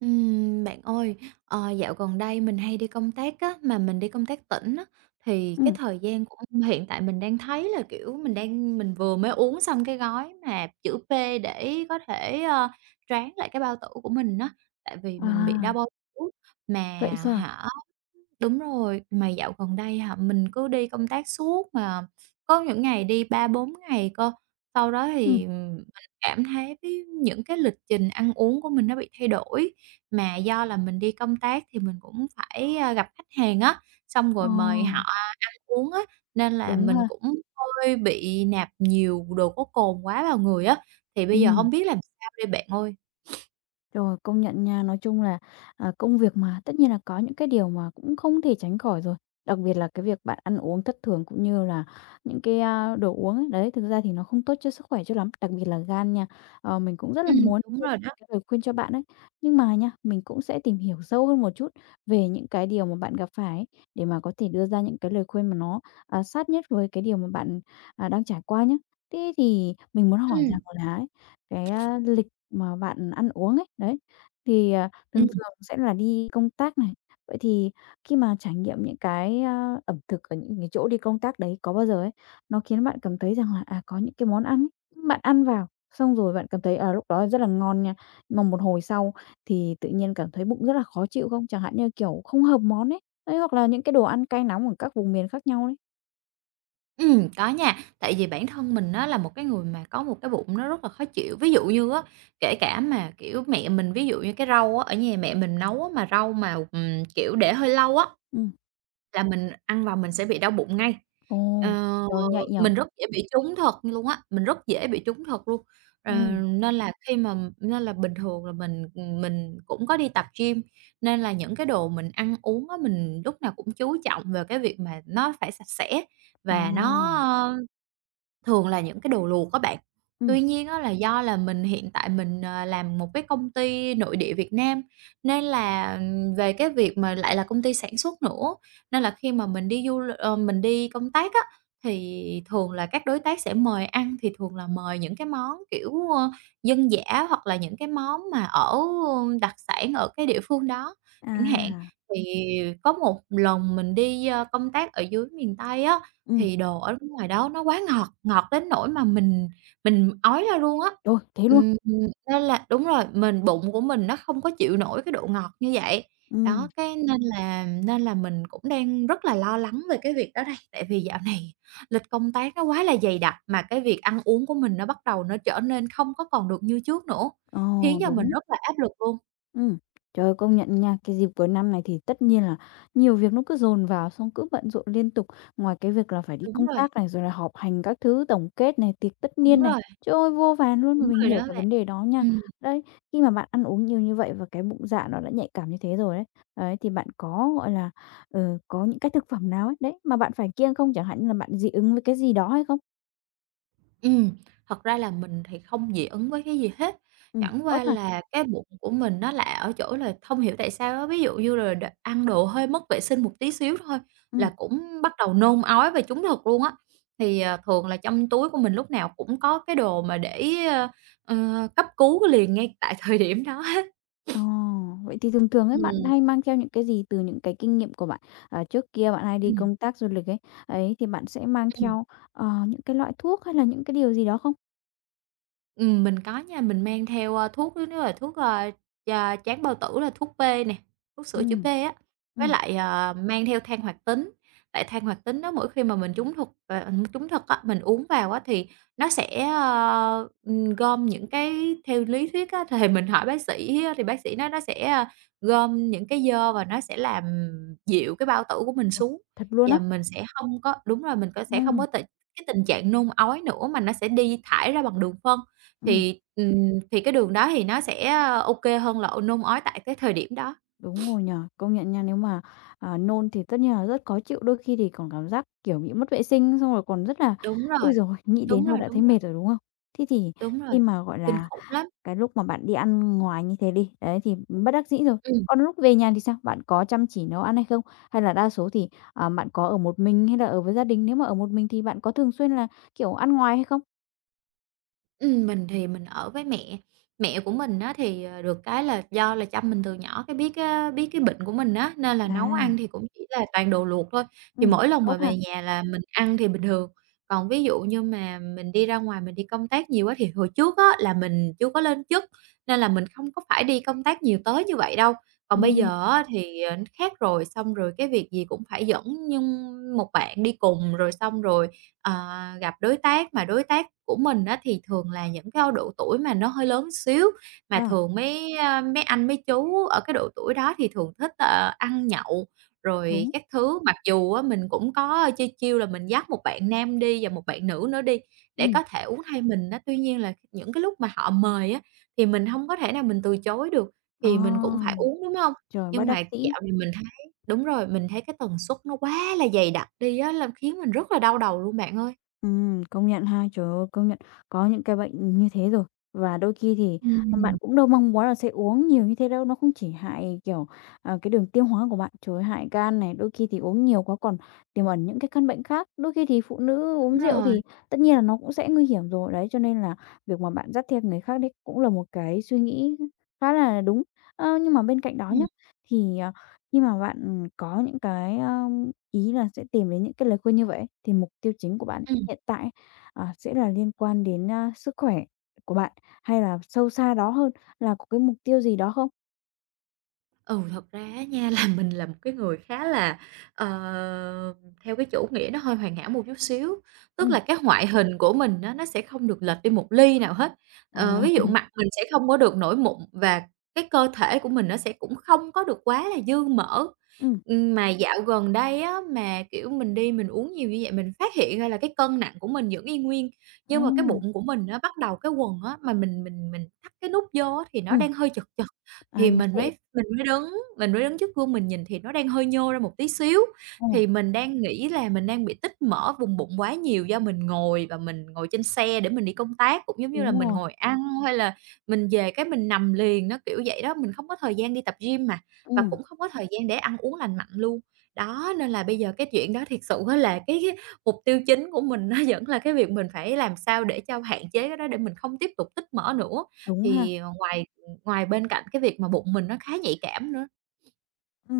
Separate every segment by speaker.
Speaker 1: Bạn ơi, dạo gần đây mình hay đi công tác á, mà mình đi công tác tỉnh á, thì cái
Speaker 2: Ừm,
Speaker 1: thời gian của hiện tại mình đang thấy là, kiểu, mình vừa mới uống xong cái gói mà chữ P để có thể, tráng lại cái bao tử của mình á, tại vì mình bị đau
Speaker 2: à,
Speaker 1: bao tử mà
Speaker 2: vậy sao?
Speaker 1: hả. Đúng rồi, mà dạo gần đây hả, mình cứ đi công tác suốt mà có những ngày đi ba bốn ngày cơ. Sau đó
Speaker 2: Ừm,
Speaker 1: thì mình cảm thấy cái những cái lịch trình ăn uống của mình nó bị thay đổi, mà do là mình đi công tác thì mình cũng phải, gặp khách hàng á, xong
Speaker 2: ờ,
Speaker 1: rồi mời họ ăn uống á, nên là
Speaker 2: đúng
Speaker 1: mình
Speaker 2: ha,
Speaker 1: cũng hơi bị nạp nhiều đồ có cồn quá vào người á. Thì bây giờ không
Speaker 2: ừm.
Speaker 1: biết làm sao đây bạn ơi.
Speaker 2: Rồi, công nhận nha. Nói chung là, công việc mà, tất nhiên là có những cái điều mà cũng không thể tránh khỏi rồi, đặc biệt là cái việc bạn ăn uống thất thường cũng như là những cái, đồ uống ấy. Đấy, thực ra thì nó không tốt cho sức khỏe cho lắm, đặc biệt là gan nha. Mình cũng rất là
Speaker 1: Ừm,
Speaker 2: muốn
Speaker 1: đúng
Speaker 2: đưa
Speaker 1: rồi
Speaker 2: ra
Speaker 1: đó.
Speaker 2: những cái lời khuyên cho bạn ấy, nhưng mà nha, mình cũng sẽ tìm hiểu sâu hơn một chút về những cái điều mà bạn gặp phải ấy, để mà có thể đưa ra những cái lời khuyên mà nó, sát nhất với cái điều mà bạn, đang trải qua nhé. Thế thì mình muốn hỏi
Speaker 1: Ừ.
Speaker 2: rằng là ấy, cái, lịch mà bạn ăn uống ấy, đấy, thì, thường
Speaker 1: Ừm.
Speaker 2: thường sẽ là đi công tác này. Vậy thì khi mà trải nghiệm những cái, ẩm thực ở những cái chỗ đi công tác đấy có bao giờ ấy, nó khiến bạn cảm thấy rằng là, có những cái món ăn ấy, bạn ăn vào, xong rồi bạn cảm thấy, lúc đó rất là ngon nha, mà một hồi sau thì tự nhiên cảm thấy bụng rất là khó chịu không? Chẳng hạn như, kiểu, không hợp món ấy, đấy, hoặc là những cái đồ ăn cay nóng ở các vùng miền khác nhau đấy.
Speaker 1: Có nha. Tại vì bản thân mình á là một cái người mà có một cái bụng nó rất là khó chịu. Ví dụ như á, kể cả mà, kiểu, mẹ mình ví dụ như cái rau á, ở nhà mẹ mình nấu á mà rau mà, kiểu, để hơi lâu á
Speaker 2: Ừm,
Speaker 1: là mình ăn vào mình sẽ bị đau bụng ngay.
Speaker 2: ồ,
Speaker 1: Ờ,
Speaker 2: trời, nhạy nhỉ?
Speaker 1: mình rất dễ bị trúng thật luôn á, mình rất dễ bị trúng thật luôn. Ờ,
Speaker 2: Ừm,
Speaker 1: nên là khi mà nên là bình thường là mình cũng có đi tập gym, nên là những cái đồ mình ăn uống á, mình lúc nào cũng chú trọng về cái việc mà nó phải sạch sẽ và
Speaker 2: à,
Speaker 1: nó. Thường là những cái đồ luộc á bạn. Tuy
Speaker 2: ừm,
Speaker 1: nhiên á là do là mình hiện tại mình, làm một cái công ty nội địa Việt Nam, nên là, về cái việc mà lại là công ty sản xuất nữa, nên là khi mà mình đi du l ờ, mình đi công tác á, thì thường là các đối tác sẽ mời ăn thì thường là mời những cái món, kiểu, dân dã hoặc là những cái món mà ở đặc sản ở cái địa phương đó chẳng hạn.
Speaker 2: à,
Speaker 1: Thì có một lần mình đi, công tác ở dưới miền Tây á,
Speaker 2: ừm,
Speaker 1: thì đồ ở nước ngoài đó nó quá ngọt, ngọt đến nỗi mà mình ói ra luôn á.
Speaker 2: rồi, thế luôn?
Speaker 1: Ừm, nên là đúng rồi, mình bụng của mình nó không có chịu nổi cái độ ngọt như vậy. Đó,
Speaker 2: Ừm,
Speaker 1: cái nên là mình cũng đang rất là lo lắng về cái việc đó đây, tại vì dạo này lịch công tác nó quá là dày đặc, mà cái việc ăn uống của mình nó bắt đầu nó trở nên không có còn được như trước nữa,
Speaker 2: ờ,
Speaker 1: khiến cho mình
Speaker 2: đúng,
Speaker 1: rất là áp lực luôn.
Speaker 2: ừm. Trời ơi, công nhận nha, cái dịp cuối năm này thì tất nhiên là nhiều việc nó cứ dồn vào, xong cứ bận rộn liên tục. Ngoài cái việc là phải đi
Speaker 1: Đúng
Speaker 2: công
Speaker 1: rồi,
Speaker 2: tác này, rồi là họp hành các thứ, tổng kết này, tiệc tất
Speaker 1: đúng
Speaker 2: niên này,
Speaker 1: rồi,
Speaker 2: trời ơi, vô vàn luôn và
Speaker 1: đúng
Speaker 2: mình
Speaker 1: rồi
Speaker 2: hiểu
Speaker 1: đó
Speaker 2: cái
Speaker 1: bạn.
Speaker 2: vấn đề đó nha.
Speaker 1: Ừm.
Speaker 2: Đấy, khi mà bạn ăn uống nhiều như vậy và cái bụng dạ nó đã nhạy cảm như thế rồi đấy, đấy, thì bạn có, gọi là, có những cái thực phẩm nào ấy, đấy, mà bạn phải kiêng không? Chẳng hạn như là bạn dị ứng với cái gì đó hay không?
Speaker 1: Ừm, thật ra là mình thì không dị ứng với cái gì hết, chẳng
Speaker 2: Tốt
Speaker 1: qua
Speaker 2: ha,
Speaker 1: là cái bụng của mình nó lạ ở chỗ là không hiểu tại sao á, ví dụ như là ăn đồ hơi mất vệ sinh một tí xíu thôi
Speaker 2: ừ.
Speaker 1: là cũng bắt đầu nôn ói và trúng thực luôn á. Thì, ờ, thường là trong túi của mình lúc nào cũng có cái đồ mà để, cấp cứu liền ngay tại thời điểm đó á.
Speaker 2: Ồ, vậy thì thường thường ấy, bạn
Speaker 1: Ừm,
Speaker 2: hay mang theo những cái gì từ những cái kinh nghiệm của bạn? Trước kia bạn hay đi
Speaker 1: ừm,
Speaker 2: công tác du lịch ấy, ấy, thì bạn sẽ mang
Speaker 1: ừm.
Speaker 2: theo, những cái loại thuốc hay là những cái điều gì đó không?
Speaker 1: Mình có nha, mình mang theo, thuốc nếu là thuốc, cho tráng bao tử là thuốc B nè, thuốc sữa chữa B
Speaker 2: Ừm,
Speaker 1: á, với
Speaker 2: ừm,
Speaker 1: lại, mang theo than hoạt tính. Tại than hoạt tính đó mỗi khi mà mình trúng thuật ờ, trúng thực á, mình uống vào á thì nó sẽ, gom những cái theo lý thuyết á, thì mình hỏi bác sĩ á thì bác sĩ nói nó sẽ, gom những cái xơ và nó sẽ làm dịu cái bao tử của mình
Speaker 2: ồ,
Speaker 1: xuống,
Speaker 2: thật luôn
Speaker 1: và
Speaker 2: á?
Speaker 1: mình sẽ không có đúng rồi, mình có
Speaker 2: Ồ,
Speaker 1: sẽ không có tình cái tình trạng nôn ói nữa mà nó sẽ đi thải ra bằng đường phân.
Speaker 2: ừm,
Speaker 1: Thì cái đường đó thì nó sẽ OK hơn là ô nôn ói tại cái thời điểm đó.
Speaker 2: đúng rồi nhỉ, công nhận nha, nếu mà, nôn thì tất nhiên là rất khó chịu, đôi khi thì còn cảm giác, kiểu, bị mất vệ sinh, xong rồi còn rất là
Speaker 1: Đúng
Speaker 2: ôi
Speaker 1: rồi,
Speaker 2: rồi nghĩ
Speaker 1: đúng
Speaker 2: đến thôi
Speaker 1: rồi,
Speaker 2: đã
Speaker 1: đúng
Speaker 2: thấy
Speaker 1: rồi,
Speaker 2: mệt rồi, đúng không? Thế thì
Speaker 1: đúng rồi,
Speaker 2: khi mà, gọi
Speaker 1: kinh
Speaker 2: là
Speaker 1: khủng lắm.
Speaker 2: cái lúc mà bạn đi ăn ngoài như thế đi, đấy, thì bất đắc dĩ rồi.
Speaker 1: Ừm,
Speaker 2: Còn lúc về nhà thì sao? Bạn có chăm chỉ nấu ăn hay không? Hay là đa số thì, bạn có ở một mình hay là ở với gia đình? Nếu mà ở một mình thì bạn có thường xuyên là, kiểu, ăn ngoài hay không?
Speaker 1: mình thì mình ở với mẹ, mẹ của mình á thì, được cái là do là chăm mình từ nhỏ, cái biết cái bệnh của mình á, nên là nấu
Speaker 2: À,
Speaker 1: ăn thì cũng chỉ là toàn đồ luộc thôi,
Speaker 2: ừ
Speaker 1: thì mỗi lần
Speaker 2: tốt
Speaker 1: mà
Speaker 2: ha.
Speaker 1: về nhà là mình ăn thì bình thường. Còn ví dụ như mà mình đi ra ngoài mình đi công tác nhiều á, thì hồi trước á là mình chưa có lên chức nên là mình không có phải đi công tác nhiều tới như vậy đâu. Còn bây
Speaker 2: ừ
Speaker 1: giờ á thì, khác rồi, xong rồi cái việc gì cũng phải dẫn nhưng một bạn đi cùng, rồi xong rồi, ờ, gặp đối tác, mà đối tác của mình á thì thường là những cái độ tuổi mà nó hơi lớn xíu,
Speaker 2: ờ,
Speaker 1: mà thường mấy, mấy anh mấy chú ở cái độ tuổi đó thì thường thích, ăn nhậu rồi
Speaker 2: đúng,
Speaker 1: các thứ. Mặc dù á mình cũng có chi chiêu là mình dắt một bạn nam đi và một bạn nữ nữa đi để
Speaker 2: ừ
Speaker 1: có thể uống thay mình á, tuy nhiên là những cái lúc mà họ mời á thì mình hông có thể nào mình từ chối được. Thì mình cũng phải
Speaker 2: à,
Speaker 1: uống, đúng hông?
Speaker 2: trời, bất
Speaker 1: Nhưng mà
Speaker 2: đắc dĩ.
Speaker 1: dạo này mình thấy đúng rồi, mình thấy cái tần suất nó quá là dày đặc đi á, là khiến mình rất là đau đầu luôn bạn ơi.
Speaker 2: Công nhận ha. Trời ơi, công nhận có những cái bệnh như thế rồi. Và đôi khi thì
Speaker 1: Ừm.
Speaker 2: bạn cũng đâu mong muốn là sẽ uống nhiều như thế đâu, nó không chỉ hại, kiểu, cái đường tiêu hóa của bạn, trời ơi, hại gan này, đôi khi thì uống nhiều quá còn tiềm ẩn những cái căn bệnh khác. Đôi khi thì phụ nữ
Speaker 1: Đúng
Speaker 2: uống rượu
Speaker 1: rồi.
Speaker 2: thì tất nhiên là nó cũng sẽ nguy hiểm rồi. Đấy, cho nên là việc mà bạn dắt theo người khác đấy cũng là một cái suy nghĩ khá là đúng. Ơ, nhưng mà bên cạnh đó
Speaker 1: Ừm,
Speaker 2: nhá, thì, khi mà bạn có những cái, ý là sẽ tìm đến những cái lời khuyên như vậy ấy, thì mục tiêu chính của bạn
Speaker 1: ừm.
Speaker 2: hiện tại, sẽ là liên quan đến, sức khỏe của bạn, hay là sâu xa đó hơn là có cái mục tiêu gì đó không?
Speaker 1: Ừ, thật ra á nha là mình là một cái người khá là, ờ, theo cái chủ nghĩa nó hơi hoàn hảo một chút xíu, tức
Speaker 2: Ừ,
Speaker 1: là cái ngoại hình của mình á, nó sẽ không được lệch đi một ly nào hết.
Speaker 2: à,
Speaker 1: Ờ, ví dụ mặt mình sẽ không có được nổi mụn và cái cơ thể của mình nó sẽ cũng không có được quá là dư mỡ.
Speaker 2: ừ,
Speaker 1: Mà dạo gần đây á, mà, kiểu, mình đi mình uống nhiều như vậy mình phát hiện ra là cái cân nặng của mình vẫn y nguyên,
Speaker 2: à,
Speaker 1: nhưng mà cái bụng của mình nó bắt đầu cái quần á, mà mình thắt cái nút vô á, thì nó
Speaker 2: ừm,
Speaker 1: đang hơi chật chật. Thì
Speaker 2: nó
Speaker 1: mình mới
Speaker 2: sẽ
Speaker 1: mình mới đứng, mình mới đứng trước gương mình nhìn thì nó đang hơi nhô ra một tí xíu,
Speaker 2: ờ,
Speaker 1: thì mình đang nghĩ là mình đang bị tích mỡ vùng bụng quá nhiều do mình ngồi và mình ngồi trên xe để mình đi công tác, cũng giống như là
Speaker 2: đúng
Speaker 1: mình
Speaker 2: rồi,
Speaker 1: ngồi ăn hay là mình về cái mình nằm liền, nó kiểu vậy đó. Mình không có thời gian đi tập gym mà, và
Speaker 2: ừm,
Speaker 1: cũng không có thời gian để ăn uống lành mạnh luôn. Đó, nên là bây giờ cái chuyện đó thiệt sự á là cái mục tiêu chính của mình nó vẫn là cái việc mình phải làm sao để cho hạn chế cái đó để mình không tiếp tục tích mỡ nữa.
Speaker 2: đúng ha,
Speaker 1: Thì, ờ, ngoài Ngoài bên cạnh cái việc mà bụng mình nó khá nhạy cảm nữa.
Speaker 2: ừ.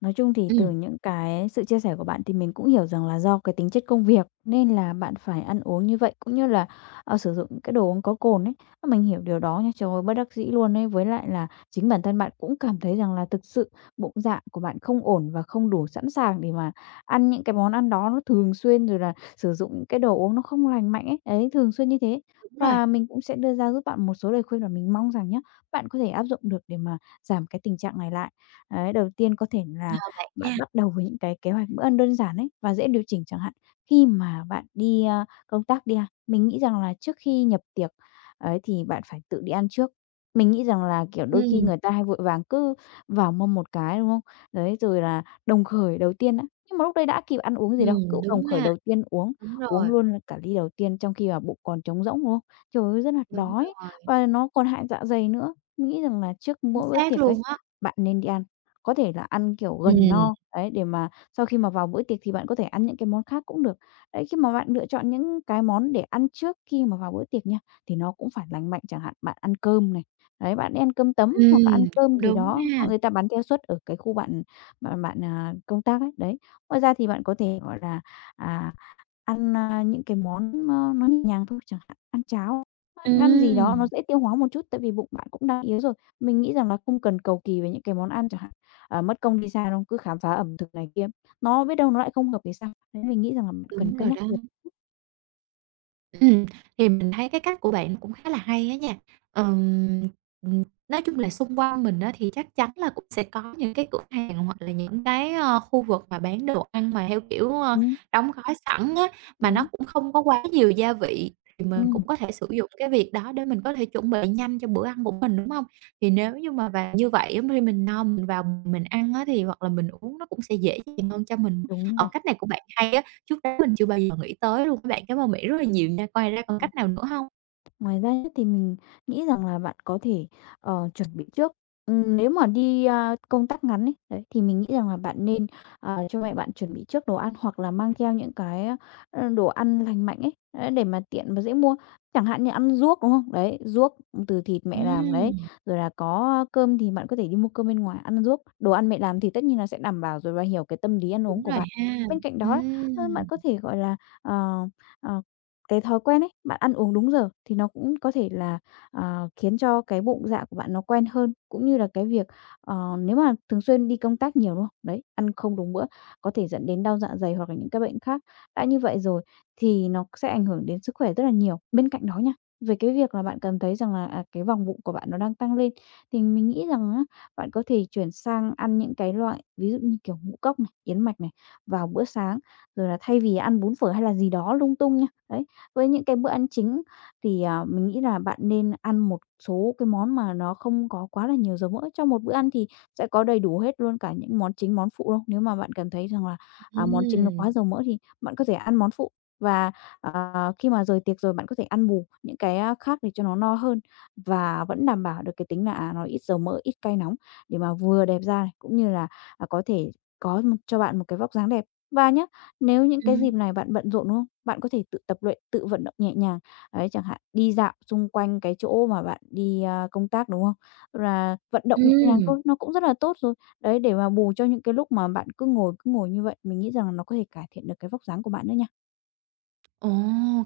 Speaker 2: Nói chung thì từ
Speaker 1: Ừm,
Speaker 2: những cái sự chia sẻ của bạn thì mình cũng hiểu rằng là do cái tính chất công việc nên là bạn phải ăn uống như vậy, cũng như là, sử dụng những cái đồ uống có cồn ấy. Ơ, mình hiểu điều đó nha, trời ơi, bất đắc dĩ luôn ấy. Với lại là chính bản thân bạn cũng cảm thấy rằng là thực sự bụng dạ của bạn không ổn và không đủ sẵn sàng để mà ăn những cái món ăn đó nó thường xuyên, rồi là sử dụng những cái đồ uống nó không lành mạnh ấy, đấy, thường xuyên như thế.
Speaker 1: đúng rồi,
Speaker 2: Và mình cũng sẽ đưa ra giúp bạn một số lời khuyên mà mình mong rằng nhá, bạn có thể áp dụng được để mà giảm cái tình trạng này lại. Đấy, đầu tiên có thể là bạn
Speaker 1: nha.
Speaker 2: bắt đầu với những cái kế hoạch bữa ăn đơn giản ấy và dễ điều chỉnh chẳng hạn. Khi mà bạn đi, công tác đi ha, mình nghĩ rằng là trước khi nhập tiệc ấy thì bạn phải tự đi ăn trước. Mình nghĩ rằng là, kiểu, đôi khi
Speaker 1: Ừm,
Speaker 2: người ta hay vội vàng cứ vào mâm một cái, đúng không? Đấy, rồi là đồng khởi đầu tiên á, nhưng mà lúc đây đã kịp ăn uống gì đâu, cứ đồng
Speaker 1: đúng
Speaker 2: khởi
Speaker 1: ha,
Speaker 2: đầu tiên uống,
Speaker 1: đúng
Speaker 2: uống
Speaker 1: rồi,
Speaker 2: luôn là cả ly đầu tiên trong khi mà bụng còn trống rỗng, đúng không? Trời ơi, rất là
Speaker 1: đúng
Speaker 2: đói
Speaker 1: rồi,
Speaker 2: và nó còn hại dạ dày nữa. Mình nghĩ rằng là trước
Speaker 1: chính
Speaker 2: mỗi bữa
Speaker 1: xác
Speaker 2: tiệc ấy,
Speaker 1: luôn á.
Speaker 2: bạn nên đi ăn. Có thể là ăn, kiểu, gần
Speaker 1: Ừm,
Speaker 2: no, đấy, để mà sau khi mà vào bữa tiệc thì bạn có thể ăn những cái món khác cũng được. Đấy, khi mà bạn lựa chọn những cái món để ăn trước khi mà vào bữa tiệc nha, thì nó cũng phải lành mạnh, chẳng hạn bạn ăn cơm này, đấy, bạn đi ăn cơm tấm hoặc là ăn cơm
Speaker 1: cũng
Speaker 2: gì
Speaker 1: đúng
Speaker 2: đó,
Speaker 1: ha.
Speaker 2: hoặc người ta bán theo suất ở cái khu bạn bạn bạn, công tác ấy, đấy. Ngoài ra thì bạn có thể, gọi là, à, ăn, những cái món nó nhẹ nhàng thôi, chẳng hạn ăn cháo, bạn ăn gì đó nó
Speaker 1: Ừm,
Speaker 2: dễ tiêu hóa một chút, tại vì bụng bạn cũng đang yếu rồi. Mình nghĩ rằng là không cần cầu kỳ về những cái món ăn chẳng hạn mất công đi xa, đúng cứ khám phá ẩm thực này kia, nó biết đâu nó lại không hợp thì sao? Đấy, mình nghĩ rằng là mình cần
Speaker 1: đúng
Speaker 2: cân
Speaker 1: rồi
Speaker 2: nhắc
Speaker 1: đó.
Speaker 2: được.
Speaker 1: Ừm, thì mình thấy cái cách của bạn cũng khá là hay á nha. Ừm. Nói chung là xung quanh mình á thì chắc chắn là cũng sẽ có những cái cửa hàng hoặc là những cái, khu vực mà bán đồ ăn mà theo kiểu,
Speaker 2: Ừm,
Speaker 1: đóng gói sẵn á, mà nó
Speaker 2: đúng,
Speaker 1: cũng không có quá nhiều gia vị, thì mình
Speaker 2: ừm,
Speaker 1: cũng có thể sử dụng cái việc đó để mình có thể chuẩn bị nhanh cho bữa ăn của mình, đúng không? Thì nếu như mà và như vậy á khi mình no mình vào mình ăn á thì hoặc là mình uống nó cũng sẽ dễ dàng hơn cho mình.
Speaker 2: đúng
Speaker 1: Ở
Speaker 2: rồi.
Speaker 1: cách này của bạn hay á, trước đó mình chưa bao giờ nghĩ tới luôn á bạn, cảm ơn mỹ rất là nhiều nha. Ngoài ra còn cách nào nữa không?
Speaker 2: Ngoài ra ấy thì mình nghĩ rằng là bạn có thể, chuẩn bị trước. Nếu mà đi, công tác ngắn ấy, đấy, thì mình nghĩ rằng là bạn nên, cho mẹ bạn chuẩn bị trước đồ ăn hoặc là mang theo những cái, đồ ăn lành mạnh ấy, đấy, để mà tiện và dễ mua. Chẳng hạn như ăn ruốc, đúng không? Đấy, ruốc từ thịt mẹ làm đấy,
Speaker 1: Ừm,
Speaker 2: rồi là có cơm thì bạn có thể đi mua cơm bên ngoài, ăn ruốc. Đồ ăn mẹ làm thì tất nhiên là sẽ đảm bảo rồi và hiểu cái tâm lý ăn uống
Speaker 1: đúng
Speaker 2: của
Speaker 1: rồi
Speaker 2: bạn.
Speaker 1: ha.
Speaker 2: Bên cạnh đó, bạn
Speaker 1: Ừm.
Speaker 2: có thể, gọi là, ờ, ờ cái thói quen ấy, bạn ăn uống đúng giờ thì nó cũng có thể là, khiến cho cái bụng dạ của bạn nó quen hơn, cũng như là cái việc, nếu mà thường xuyên đi công tác nhiều, đúng không? Đấy, ăn không đúng bữa có thể dẫn đến đau dạ dày hoặc là những cái bệnh khác. Đã như vậy rồi thì nó sẽ ảnh hưởng đến sức khỏe rất là nhiều. Bên cạnh đó nha, về cái việc là bạn cảm thấy rằng là, cái vòng bụng của bạn nó đang tăng lên, thì mình nghĩ rằng á, bạn có thể chuyển sang ăn những cái loại ví dụ như kiểu ngũ cốc này, yến mạch này vào bữa sáng, rồi là thay vì ăn bún phở hay là gì đó lung tung nha. Đấy, với những cái bữa ăn chính thì, mình nghĩ là bạn nên ăn một số cái món mà nó không có quá là nhiều dầu mỡ. Trong một bữa ăn thì sẽ có đầy đủ hết luôn cả những món chính, món phụ đâu. Nếu mà bạn cảm thấy rằng là, món chính nó quá
Speaker 1: Ừm.
Speaker 2: dầu mỡ thì bạn có thể ăn món phụ và, ờ, khi mà rời tiệc rồi bạn có thể ăn bù những cái, khác để cho nó no hơn và vẫn đảm bảo được cái tính là, nó ít dầu mỡ, ít cay nóng để mà vừa đẹp da này, cũng như là, có thể có một cho bạn một cái vóc dáng đẹp. Và nhá, nếu những cái dịp
Speaker 1: Ừm.
Speaker 2: này bạn bận rộn, đúng không? Bạn có thể tự tập luyện, tự vận động nhẹ nhàng, đấy, chẳng hạn đi dạo xung quanh cái chỗ mà bạn đi, công tác, đúng không? Là vận động nhẹ nhàng
Speaker 1: Ừm.
Speaker 2: thôi, nó cũng rất là tốt rồi. Đấy, để mà bù cho những cái lúc mà bạn cứ ngồi như vậy, mình nghĩ rằng là nó có thể cải thiện được cái vóc dáng của bạn nữa nha.
Speaker 1: Ồ,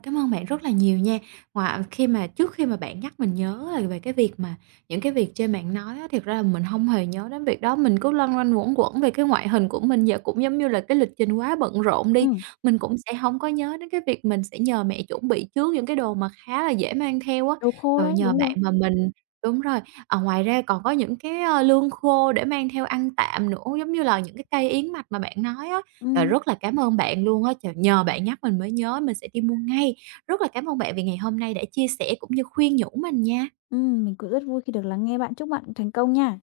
Speaker 1: cảm ơn bạn rất là nhiều nha. Ngoài khi mà trước khi mà bạn nhắc mình nhớ là về cái việc mà những cái việc trên bạn nói á, thiệt ra là mình hông hề nhớ đến việc đó, mình cứ loanh quanh luẩn quẩn về cái ngoại hình của mình, giờ cũng giống như là cái lịch trình quá bận rộn đi,
Speaker 2: Ừ,
Speaker 1: mình cũng sẽ hông có nhớ đến cái việc mình sẽ nhờ mẹ chuẩn bị trước những cái đồ mà khá là dễ mang theo á.
Speaker 2: đầu khô
Speaker 1: Rồi
Speaker 2: đấy,
Speaker 1: nhờ
Speaker 2: đúng
Speaker 1: bạn
Speaker 2: rồi.
Speaker 1: mà mình đúng rồi, ngoài ra còn có những cái, lương khô để mang theo ăn tạm nữa, giống như là những cái cây yến mạch mà bạn nói á. Trời,
Speaker 2: Ừ,
Speaker 1: rất là cảm ơn bạn luôn á, trời, nhờ bạn nhắc mình mới nhớ, mình sẽ đi mua ngay. Rất là cảm ơn bạn vì ngày hôm nay đã chia sẻ cũng như khuyên nhủ mình nha.
Speaker 2: mình cũng rất vui khi được lắng nghe bạn. Chúc bạn thành công nha.